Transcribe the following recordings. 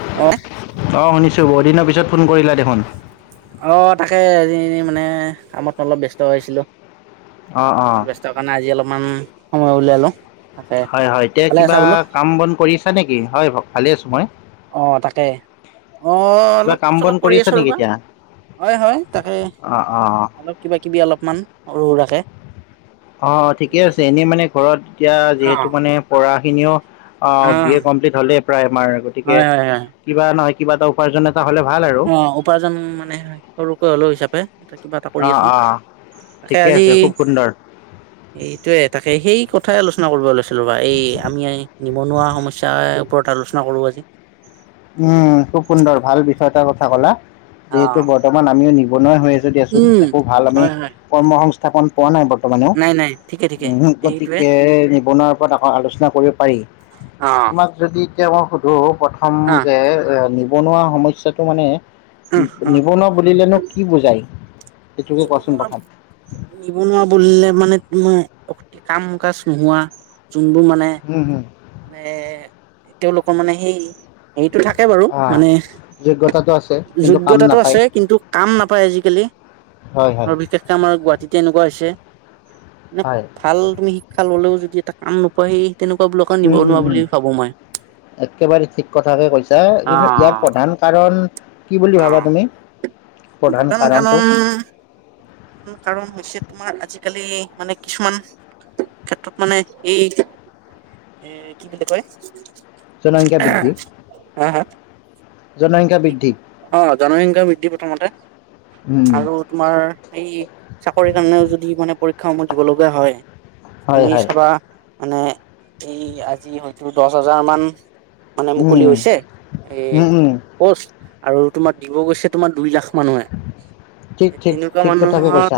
অ শুনিছো বহুদিনৰ পিছত ফোন কৰিলা দেখোন অ তাকে এ মানে কামত অলপ ব্যস্ত হৈছিলো অ অ অকণ ব্যস্ত কাৰনে আজি অলপ অকমান সময় উলিয়াইলওঁ হয় হয় এতিয়া কিবা কাম বন কৰিছা নেকি হয় ভালে আছো মই অঁ তাকে অঁ কিবা অলপ কাম বন চলপ কৰি কৰিছা আছোঁ নেকি ৰ'বা এতিয়া হয় হয় তাকে অ অ অলপ কিবা কিবি অলপমান সৰু সোৰাকে অ ঠিকে আছে এনেই মানে ঘৰত এতিয়া অ যিহেতু মানে পঢ়া এনেও অহ অ বিএ কমপ্লিট হলেই প্ৰায় আমাৰ গতিকে হয় হয় হয় কিবা নহয় কিবা এটা উপাৰ্জনৰ অ উপাৰ্জন মানে সৰুকৈ হলেও হিচাপে এ কিবা এটা কৰি অ আছো অ তাকে ঠিকে আজি আছে খুব সুন্দৰ এইটোয়ে তাকে সেই কথা আলেচনা আলো়চনা কৰিব লৈছিলো বা এই আমি নিবনুৱা সমস্যাৰ ওপৰত আলোচনা কৰো আজি উম খুব সুন্দৰ ভাল বিষয় এটা কিয় কলা যিহেতু অ বৰ্তমান আমিও নিবনুৱা হৈ আছো দিয়াচোন উম, একো ভাল আমি হয় হয়, কৰ্ম সংস্থা স্থাপন পোৱা নাই বাৰু বৰ্তমানে নাই নাই ঠিকে ঠিকে সেইটোৱে গতিকে নিবনুৱাৰ ওপৰত আকৌ আলোচনা কৰিব পাৰি অ', তোমাক যদি এতিয়া মই সুধো প্ৰথম আহ এ নিবনুৱা সমস্যাটো মানে উম উম। নিবনুৱা বুলিলেনো কি বুজাই নিবনুৱা নিবনুৱা বুলিলে মানে অ কাম কাজ নোহোৱা যোনবোৰ মানে উম হম মানে তেওঁলোকৰ মানে সেই হেটো থাকে বাৰু আহ মানে যোগ্যতাটো আছে কিন্তু কাম যোগ্যতাটো নাপায় আছে কিন্তু কাম নাপায় আজিকালি হয় হয় আৰু বিশেষকে আমাৰ গুৱাহাটীতে এনেকুৱা হৈছে নে হয় ভাল তুমি শিক্ষা ললেও য য এটা কাম নাপাই তেনেকুৱা উম উম উম একেবাৰে ঠিক কথাকে কৈছা কিন্তু ইয়াৰ অ', প্ৰধান কাৰণ কি বুলি ভাবা অ', তুমি প্ৰধান কাৰণটো কাৰণ হৈছে তোমাৰ আজিকালি মানে কিছুমান ক্ষেত্ৰত মানে এই এ কি বুলি কয় জনসংখ্যা বৃদ্ধি হ হা জনসংখ্যা বৃদ্ধি অ জনসংখ্যা বৃদ্ধি প্ৰথমতে উম আৰু তোমাৰ এই চাকৰি কাৰণেও যদি মানে শিক্ষূহ দিব লগীয়া হয় হয় তুমি হয় চাবা মানে এই আজি হয়তো দহ হাজাৰ মান মানে উম মুকলি হৈছে উম এই উম উম আৰু তোমাৰ দিব গৈছে তোমাৰ দুই লাখ মানুহে ঠিক ঠিক তেনেকুৱা ঠিক কথাকে মানুহত কৈছা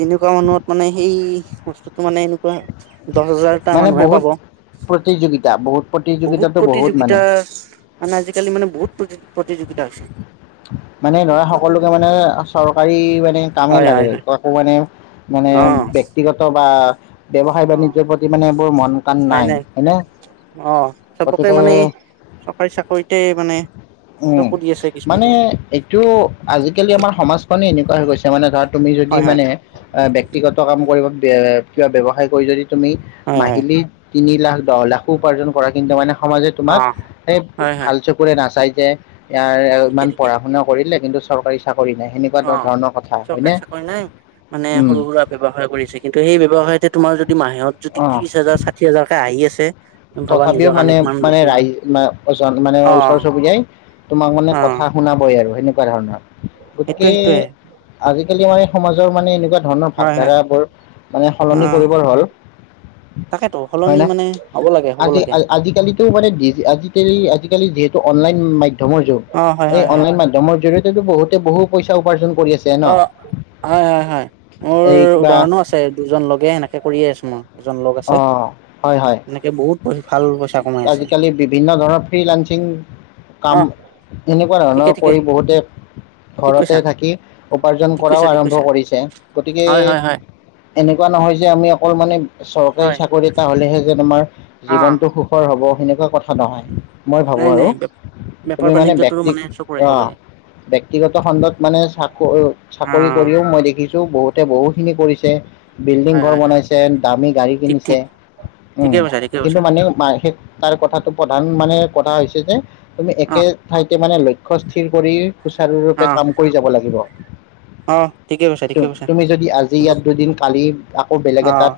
তেনেকুৱা মানুহত মানে সেই বস্তুটো মানে এনেক [unintelligible] দহ হাজাৰটা মানে মানুহে বহুত পাব প্ৰতিযোগিতা বহুত বহুত প্ৰতিযোগিতাটো মানে প্ৰতিযোগিতা মানে আজিকালি মানে বহুত প্ৰতিযোগিতা আছে মানে ধৰা সকলোকে মানে চৰকাৰী মানে কামেই হয় লাগে হয় হয় একো মানে মানে অ ব্যক্তিগত বা ব্যৱসায় অ বাণিয্যায়ৰ প্ৰতি মানে বোৰ মন কাণ নাই হয়নে অ চবকে গতিকে মানে চৰকাৰী চাকৰিতে মানে উম চকু দি আছে মানে কিছুমানে এইটো আজিকালি আমাৰ সমাজখনেই এনেকুৱা হৈ গৈছে মানে ধৰা তুমি হয় যদি হয় মানে ব্যক্তিগত কাম কৰিব কিবা ব্যৱসায় কৰি যদি তুমি হয় হয় মাহিলী তিনি লাখ দহ লাখো উপাৰ্জন কৰা কিন্তু মানে সমাজে অ তোমাক এ হয় হয় ভাল চকুৰে নাচাই যে ইয়াৰ ঠিকে ইমান ঠিকে পঢা শুনা কৰিলে কিন্তু চৰকাৰী চ অ চৰকাৰী চাকৰি নাই মানে উম সৰু সুৰা ব্য্য়ৱসায় কৰিছে কিন্তু সেই ব্য্য়ৱসায়তে তোমাৰ যদি যদি মাহেত অ যদি ত্ৰি হাজাৰ াি হাজাৰকে আহি আছে তুমি ভাবা তথাপিও নিজৰ কাৰণে মানে কিমান মানে বস্তু ৰাইজজন মানে অ ওচৰ চুবুৰীয়াই তোমাক মানে অ কথা শুনাবই আৰু ধন্যবা ধৰণৰ [unintelligible] সেইটোৱে গতিকে সেইটোৱে আজ মে সমাজৰ মানে এনেকুৱা ধৰণৰ হয় হয় ভাৱধাৰা বোৰ মানে অ সলনি কৰিবৰ হল তাকেতো সলনি হয় ন মানে হ'ব লাগে হ'ব আজি লাগে আজিকালিতো মানে আজিকালি জ যিহেতু অনলাইন মাধম মাধ্যমৰ যোগগ অ হয় এই হয় হয় অনলাইন মাধ্যমৰ জৰিয়তে ো বহুতে বহু পইচা উপাৰ্জন কৰি আছে ন অ হয় হয় হয় মোৰ এই কিবা উদাহৰণো আছে দুজন লগে সেনেকে কৰিয়ে আছো মই এজন লগ আছে অ হয় হয় এনেকে বহুত ভাল পইচা কমাই আছে আজিকালি বিভিন্ন ধৰণৰ ফ্ৰী লানসিং কাম অ এনেকুৱা ঠিকে ধৰণৰ ঠিকে কৰি বহুতে ঠিক ঘৰতে কৈছা থাকি উপাৰ্জন ঠিক কৰাও কৈছা ঠিক আৰম্ভ কৈছা কৰিছে গতিকে হয় হয় হয় এনেকুৱা নহয় যে আমি অকল মানে চৰকাৰী হয় চাকৰি এটা হ'লেহে যেন আমাৰ অ জীৱনটো সুখৰ হ'ব সেনে প [unintelligible] নহয়। মই ভাবো নাই আৰু নাই বেপাৰ তুমি মানে বাণিজ্যটোৰো ব্যক্তি চকু ৰাখিব অ', লাগে ব্যক্তিগত খণ্ডত মানে চাকৰি অ চাকৰি কৰিও মই দেখি বহুতে বহু খিনি কৰিছে। বিল্ডিং হয় ঘৰ হয় হয় বনাইছে। দামী গাড়ী ঠিক কিনিছে, ঠিক ঠিকে উম, কৈছা ঠিকে কিন্তু কৈছা মানে মা সেই তাৰ কথাটো প্ৰধান মানে কথা হৈছে যে তুমি অ একে ঠাইতে মানে লক্ষ [unintelligible] কৰি অ সুচাৰুৰূপে কাম কৰি যাব লাগিব। অ ঠিকে কৈছা ঠিকে কৈছা তুমি যদি আজি ইয়াত দুদিন কালি আকৌ বেলেগ অ এটাত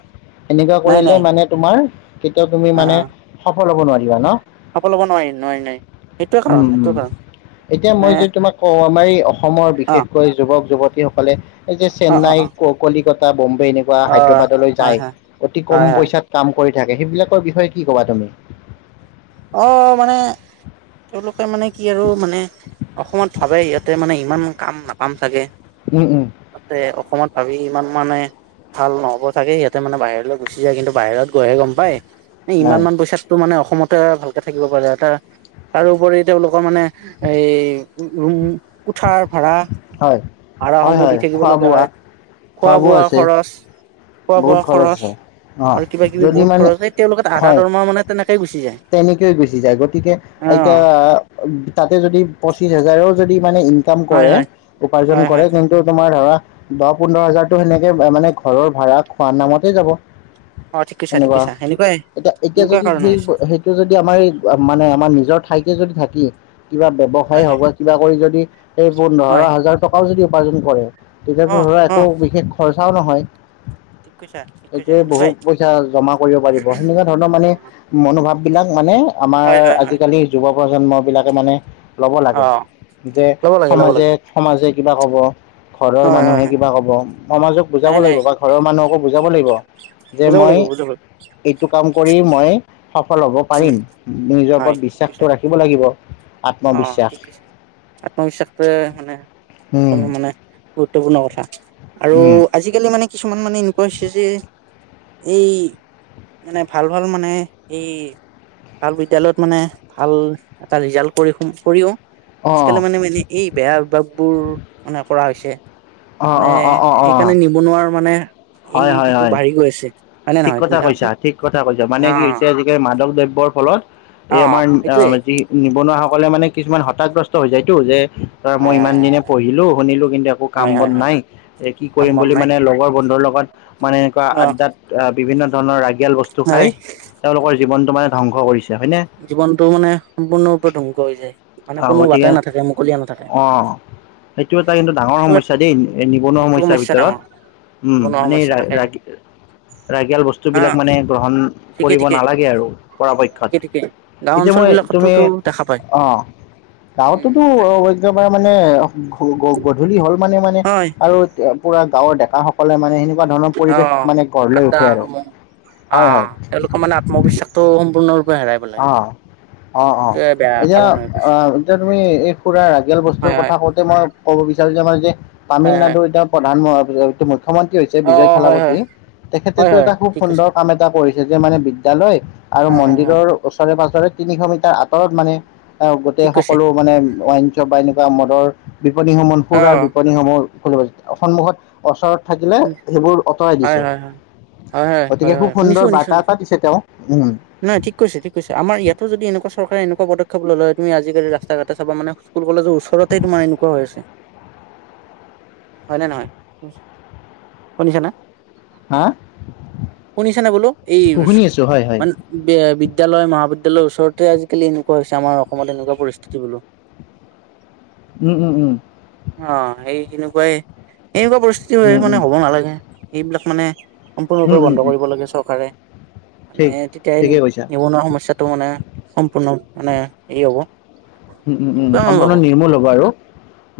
হেনেকুৱা নাই কৰিলে নাই মানে তোমাৰ [unintelligible] কেতিয়াও তুমি অ মানে স সফল হ'ব নোৱাৰিবা ন? সফল হব নোৱাৰি নোৱাৰি নোৱাৰি সেইটোৱে কাৰণ উম, সেইটোৱে উম, কাৰণ এতিয়া মই মানে যদি তোমাক কওঁ আমাৰ এই অসমৰ অ বিশেষকৈ যুৱক যুৱতী [unintelligible] এই যে, অ অ চেন্নাই, অ কলিকতা [unintelligible] এনেকুৱা অ হায়দৰাবাদলৈ হয় যায়। হয় অতি কম হয় হয় পইচাত কাম কৰি থাকে। সেইবিলাকৰ বিষয়ে কি ক'বা তুমি? অ', মানে তেওঁলোক মানে কি আৰু মানে, অসমত ভাবে ইয়াতে মানে ইমান কাম না পাম চাগে উম উম তাতে অসমত ভাবি ইমান মানে ভাল নহ'ব চাগে সিহঁতে মানে বাহিৰলৈ গুচি যায়, কিন্তু বাহিৰত গৈহে গম পায় ইমান হয় মান পইচাতটো মানে অস ত‌া ভালকে থাকিব পাৰে তাৰ তাৰোউপৰি তেওঁলোকৰ মানে এই ৰুম কোঠাৰ ভাড়া, হয় হয় ভাড়াসমূহ দি হয় থাকিব খোৱা লগীয়া বোৱা হয়। খোৱা বোৱা খৰচ। খোৱা বহুত বোৱা খৰচ। আছে অঁ আৰু কিবা কিবি যদি বহুত মানে খৰচ এই তেওঁলোকে আধা দৰমহা মানে তেনেকে সেই গৈছে তেনেকৈয়ে গুচি যায় গতিকে এতিয়া তাতে যদি পঁচিশ হাজাৰও যদি মানে ইনকাম হয় কৰে হয় উপাৰ্জন হয় কৰে হয় হয় কিন্তু তোমাৰ ধৰা দহ পোন্ধৰ হাজাৰতো সেনেকে মানে ঘৰৰ ভাড়া খোৱা নামতে যাব অ ঠিক কৈছা ঠিক সেনেকুৱা কৈছা সেনেকুৱাই এতিয়া এতিয়া এনেকুৱা যদি কাৰণ সেই হৈছে সেইটো যদি আমাৰ মানে আমাৰ নিজৰ ঠাইতে যদি থাকে কিবা ব্যৱসায় হয় হয় হওক বা কিবা কৰি যদি সেই পোন্ধৰ হয় হাজাৰ টকাও যদি উপাৰ্জন কৰে অ তেতিয়াতো ধৰা অ একো বিশেষ খৰচ কথাও নহয় ঠিক কৈছা ঠিক কৈছা এইটোয়ে বহু এনেকুৱাই পইচা জমা কৰিব পাৰিব সেনেকুৱা ধৰণৰ মানে মনোভাৱ এইবিলাক মানে আমাৰ হয় হয় হয় আজিকালি যুৱক প্ৰজন্ম বিলাকে মানে ল'ব অ লাগে যে ল'ব লাগে ল'ব লাগে সমাজে-সমাজে কিবা ক'ব। ঘৰৰ হয় হয় মানুহে হয় কিবা কব সমাজক বুজাব নাই নাই লাগিব বা ঘৰৰ মানুহকো বুজাব লাগিব যে বুজাব মই লাগিব বুজাব লাগিব এইটো কাম কৰি মই সফল হ'ব উম পাৰিম নিজৰ হয় ওপৰত ঠিক কৈছা বিশ্বাসটো ৰাখিব লাগিব। অ', আত্মবিশ্বাস ঠিক কৈছে আত্মবিশ্বাসটোৱে মানে সকলো মানে গুৰুত্বপূৰ্ণ কথা আৰু আজিকালি মানে কিছুমান কিছুমান মানে এনেকুৱা হৈছে যে এই মানে ভাল ভাল মানে এই ভাল বিদ্যালয়ত মানে ভাল এটা ৰিজাল্ট কৰি কৰিও অঁ আজিকালি মানে মানে এই বেয়া অভ্যাস বোৰ মানে কৰা হৈছে। এ অঁ মানে অঁ অঁ অঁ অঁ অঁ সেইকাৰণে নিবনুৱাৰ মানে এই হয় হয় সিটো হয় বাঢ়ি গৈ আছে। হয় নে ঠিক নহয় তুমি কথা চাবাচোন কৈছা, ঠিক কথা কৈছা, মানে অ কি হৈছে আজিকালি মাদক দ্ৰব্যৰ ফলত অ এই আমাৰ সেইটোয়ে অ', যি নিবনুৱাসকলে মানে কিছুমান হতাগ্ৰস্ত হৈ যায়তো যে তাৰ মই হয় হয় ইমান হয় দিনে পঢ়িলো শুনিলো কিন্তু একো কাম হয় বন হয় হয় নাই এ, কি কাম কৰিম বন বুলি নাই মানে লগৰ বন্ধুৰ লগত হয়। মানে এনেকুৱা অ আ্ড্ডাত বিভিন্ন ধৰণৰ ৰাগিয়াল বস্তু খাই হয় তেওঁলোকৰ জীৱনটো মানে ধ্বংস কৰিছে। হয়নে জীৱনতটো মানে সম্পূৰ্ণৰূপে ধ্বংস হৈ যায়। মানে অ', কোনো গতিকে বাটাই নাথাকে মুকলিয়া নাথাকে অ', সেইটো এটা কিন্তু ডাঙৰ সেইটো সমস্য়াা দেই নিবনুৱা সেইটো সমস্যাৰ সমস্যা ভিতৰত ডাঙৰ উম, নিবনুৱা মানে সমস্যা ৰা তাকে ৰাগিয়াল বস্তু অ বিলাক মানে গ্ৰহণ কৰিব নালাগে আৰু পৰাপক্ষত গাওঁ এতিয়া অঞ্চল মই তুমি বিলাকতোতো দেখা পায়। অ উম গাঁৱতোতো তাকে অ', একেবাৰে মানে গধূলি হ'ল মানে মানে হয় আৰু। পুৰা গাঁৱৰ ডেকাাসকলে মানে সে অ', আড্ডা সমূহ হয় আহ হয় তেওঁলোকৰ মানে আত্মবিশ্বাসটো সম্পূৰ্ণ অ', অ', অ', বেয়া এতিয়া কাৰণ হৈ পৰিছে অ', এতিয়া তুমি এই খুুৰাৰ ৰাগেল বস্তুৰ হয় হয় কথা কওঁতে মই। ক'ব বিচাৰো যে আমাৰ যে হয় হয় তামিলনাডু এতিয়া প্ৰধান মহ [unintelligible] মুখ্যমন্ত্ৰী হৈছে অ' বিজয় হয় হয় থালাপতি হয় তেখেতেতো হয় এটা খুব ঠিক কৈছে সুন্দৰ কাম এটা কৰিছে তেন্তে মানে বিদ্যালয় আৰু হয় হয় হয় মন্দিৰৰ পাৰে তিনিশ মিটাৰ আঁতৰত মানে গোটেই ঠিক কৈছে সকলো মানে বা এনেকুৱা মদৰ বিপণীসমূহ অ' সুৰাৰ আৰু বিপণীসমূৰ খুলিব সন্মুখত ওচৰত থাকিলে সেইবোৰ আঁতৰাই হয় দিছে হয় হয় হয় হয় হয় গতিকে হয় খুব শুনিছো সুন্দৰ শুনিছো বাৰ্তা শুনিছো এটা দিছে তেওঁ উম নহয় ঠিক কৈছে ঠিক কৈছে আমাৰ ইয়াতো যদি এনেকুৱা চৰকাৰে এনেকুৱা পদক্ষেপ ল'লে তুমি আজিকালি ৰাস্তা ঘাটে চাবা মানে স্কুল কলেজৰ ওচৰতে তোমাৰ এনেকুৱা আঁ হৈছে হয় নে নহয় শুনিছে না হা শুনিছেনে বোলো এই শুনি আছো হয় হয় মান বিদ্যালয় মহাবিদ্যালয় এতিয়াল ওচৰতে আজিকালি এনেকুৱা হৈছে আমাৰ অসমত এনেকুৱা পৰিস্থিতি বোলো উম উম উম অঁ এই এনেকুৱাই এনেকুৱা পৰিস্থিতি উম উম মানে হ'ব নালাগে এইবিলাক মানে উম সম্পূৰ্ণৰূপে উম বন্ধ উম কৰিব লাগে চৰকাৰে মানে ঠিক তেতিয়াই ঠিকেই কৈছা নিবনুৱা সমস্যাৰ তো মানে সম্পূৰ্ণ মানে এই হ'ব উম উম উম এনেকুৱা মই সম্পূৰ্ণ ভাবো নিৰ্মূল হ'ব আৰু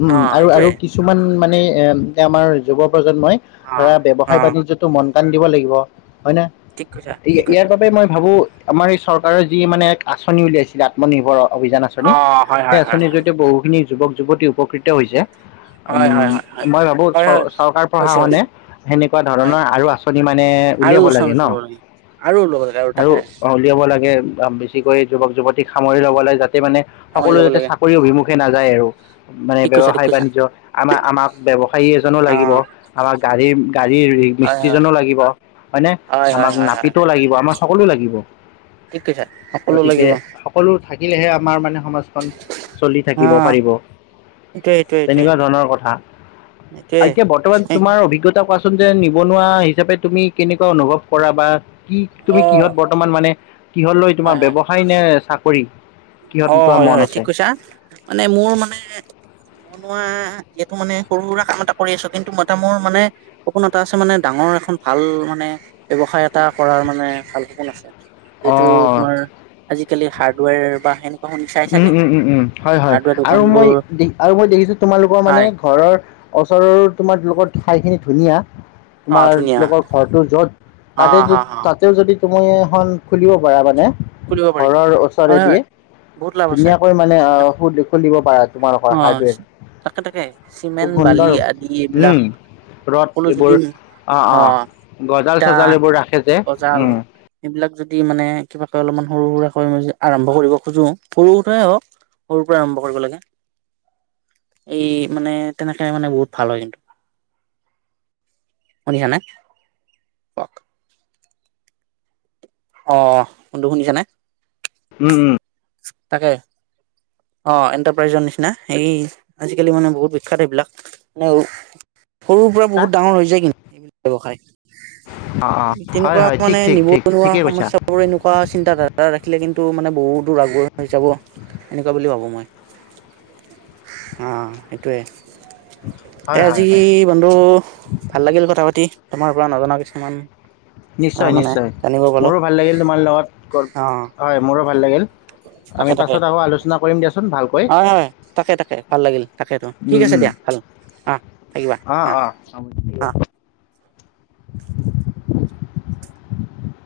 উম অ আৰু আৰু সেইটোৱে কিছুমান মানে এ আমাৰ যুৱ প্ৰজন্মই অ ধৰা অ ব্যৱসায় বাণিজ্যতো মন কাণ দিব লাগিব হয় নে ঠিক কৈছা ঠিক ইয়াৰ কৈছা বাবে মই ভাবো আমাৰ এই চৰকাৰৰ যি মানে এক আঁচনি উলিয়াইছিলে আত্মনিৰ্ভৰত অভিযান আঁচনি অ হয় সেই হয় হয় আঁচনি জৰিয়তে বহুখিনি যুৱক যুৱতী উপকৃত হৈছে উম হয় হয় হয় মই ভাবো চ হয় হয় চৰকাৰ হৈছে প্ৰশাসনে হৈছে সেনেকুৱা হয় ধৰণৰ আৰু আঁচনি মানে আৰু উলিয়াব লাগে চান্স ন ল'ব আৰু ল'ব লাগে আৰু তাকে উলিয়াব লাগে বেছিকৈ যুৱক যুৱতী সামৰি ল'ব লাগে যাতে মানে সামৰি সকলো ল'ব যাতে লাগে চাকৰি অভিমুখে নাযায় আৰু। মানে ঠিক কৈছা ঠিক ব্যৱসায় কৈছা বাণিজ্য আমাৰ আমাক ব্যৱসায়ী এজনো অ লাগিব, আমাক গাড়ীৰ গাড়ীৰ হয় হয় মিস্ত্ৰীজনো লাগিব, হয়নে? হয় আমাক হয় হয় হয় নাপিতো লাগিব আমাক সকলো লাগিব ঠিক কৈছা সকলো গতিকে লাগিব সকলো। থাকিলেহে আমাৰ মানে। চলি অ থাকিব পাৰিব সেইটোৱে সেইটোৱে তেনেকুৱা ধৰণৰ কথা। সেইটোৱে এতিয়া বৰ্তমান সেইটোৱে তোমাৰ অভিজ্ঞতা কোৱাচোন? যে নিবনুৱা হিচাপে তুমি কেনেকুৱা অনুভৱ কৰা বা। কি অ তুমি কিহত বৰ্তমান মানে। কিহৰ লৈ তোমাৰ হয় হয় ব্যৱসায় নে চাকৰি? [unintelligible] কিহত? অ তোমাৰ হয় মন হয় আছে ঠিক কৈছা, মানে মোৰ মানে বনোৱা। এইটো মানে সৰু সুৰা কাম এটা কৰি আছো। কিন্তু মই এটা মোৰ মানে সপোন এটা আছে মানে ডাঙৰ এখন ভাল মানে ব্যৱসায় এটা কৰাৰ মানে ভাল সপোন আছে। এইটো অ' তোমাৰ আজিকালি হাৰ্ডৱেৰ। ফেন। উম উম উম উম হয় হয় দোকান আৰু মই বোৰ আৰু মই দেখিছো তোমালোকৰ মানে হয় ঘৰৰ ওচৰৰো তোমাৰ লো। ঠাই খিনি ধুনীয়া। অ তোমাৰ ধুনীয়া লোকৰ ঘৰটো যত অ তাতে হা হা তাতেও যদি। তুমি এখন খুলিব পাৰা মানে। খুলিব পাৰি ঘৰৰ ওচৰে হয় হয় দিয়ে। বহুত লাভ আছে ধুনীয়াকৈ মানে আহ এইবিলাক খ খুলিব পাৰা অ তোমালোকৰ হাৰ্ডৱেৰ, তাকে তাকে চিমেণ্ট খুব বালি সুন্দৰ আদি এইবিলাক উম সকলো ৰদ যদি এইবোৰ আহ অ আহ গজাল ইটা চজাল এইবোৰ ৰাখে যে উম। এই বিলাক যদি মানে কিবা। কিবা অলপমান আৰম্ভ কৰিব খোজোঁ, সৰু হুৰাই হওক, সৰু পৰা আৰম্ভ কৰিব লাগে। এই মানে তেনেকে মানে বহুত ভাল হয় কিন্তু। শুনিছানে। [inaudible] আহ [unintelligible] শুনিছানে? উম উম। তাকে অ এণ্টাৰপ্ৰাইজৰ নিচিনা এই আজিকালি মানে বহুত বিখ্যাত সেইবিলাক মানে। সৰুৰ পৰা অ', বহুত ডাঙৰ হৈ যায় কিন্তু [inaudible] ব্যৱসায় অ' হয়, তেনেকুৱা হয় ঠিক, মানে ঠিক, ঠিক নিবনুৱা ঠিকেই কৈছা সমস্যাবোৰ এনেকুৱা চিন্তাধাৰা ৰাখিলে কিন্তু। তো মানে বহুত। দূ আগুৱাই যাব এনেকুৱা বুলি ভাবোঁ মই। অ অ সেইটোৱে। এ হয়, হয়, আজি হয়। বন্ধু ভাল লাগিল কথা পাতি। তোমাৰ পৰা নজনা কিছুমান। অ নিশ্চয় মানে নিশ্চয় জানিব পালো মোৰো ভাল লাগিল তোমাৰ লগত অ হয় মোৰো ভাল লাগিল। আমি তাকে তাকে পাছত আকৌ আলোচনা কৰিম দিয়াচোন ভালকৈ হয় হয় তাকে তাকে ভাল লাগিল তাকেতেতো ঠিক আছে দিয়া ভাল অ থাকিবা অঁ হা অঁ হ'ব অ।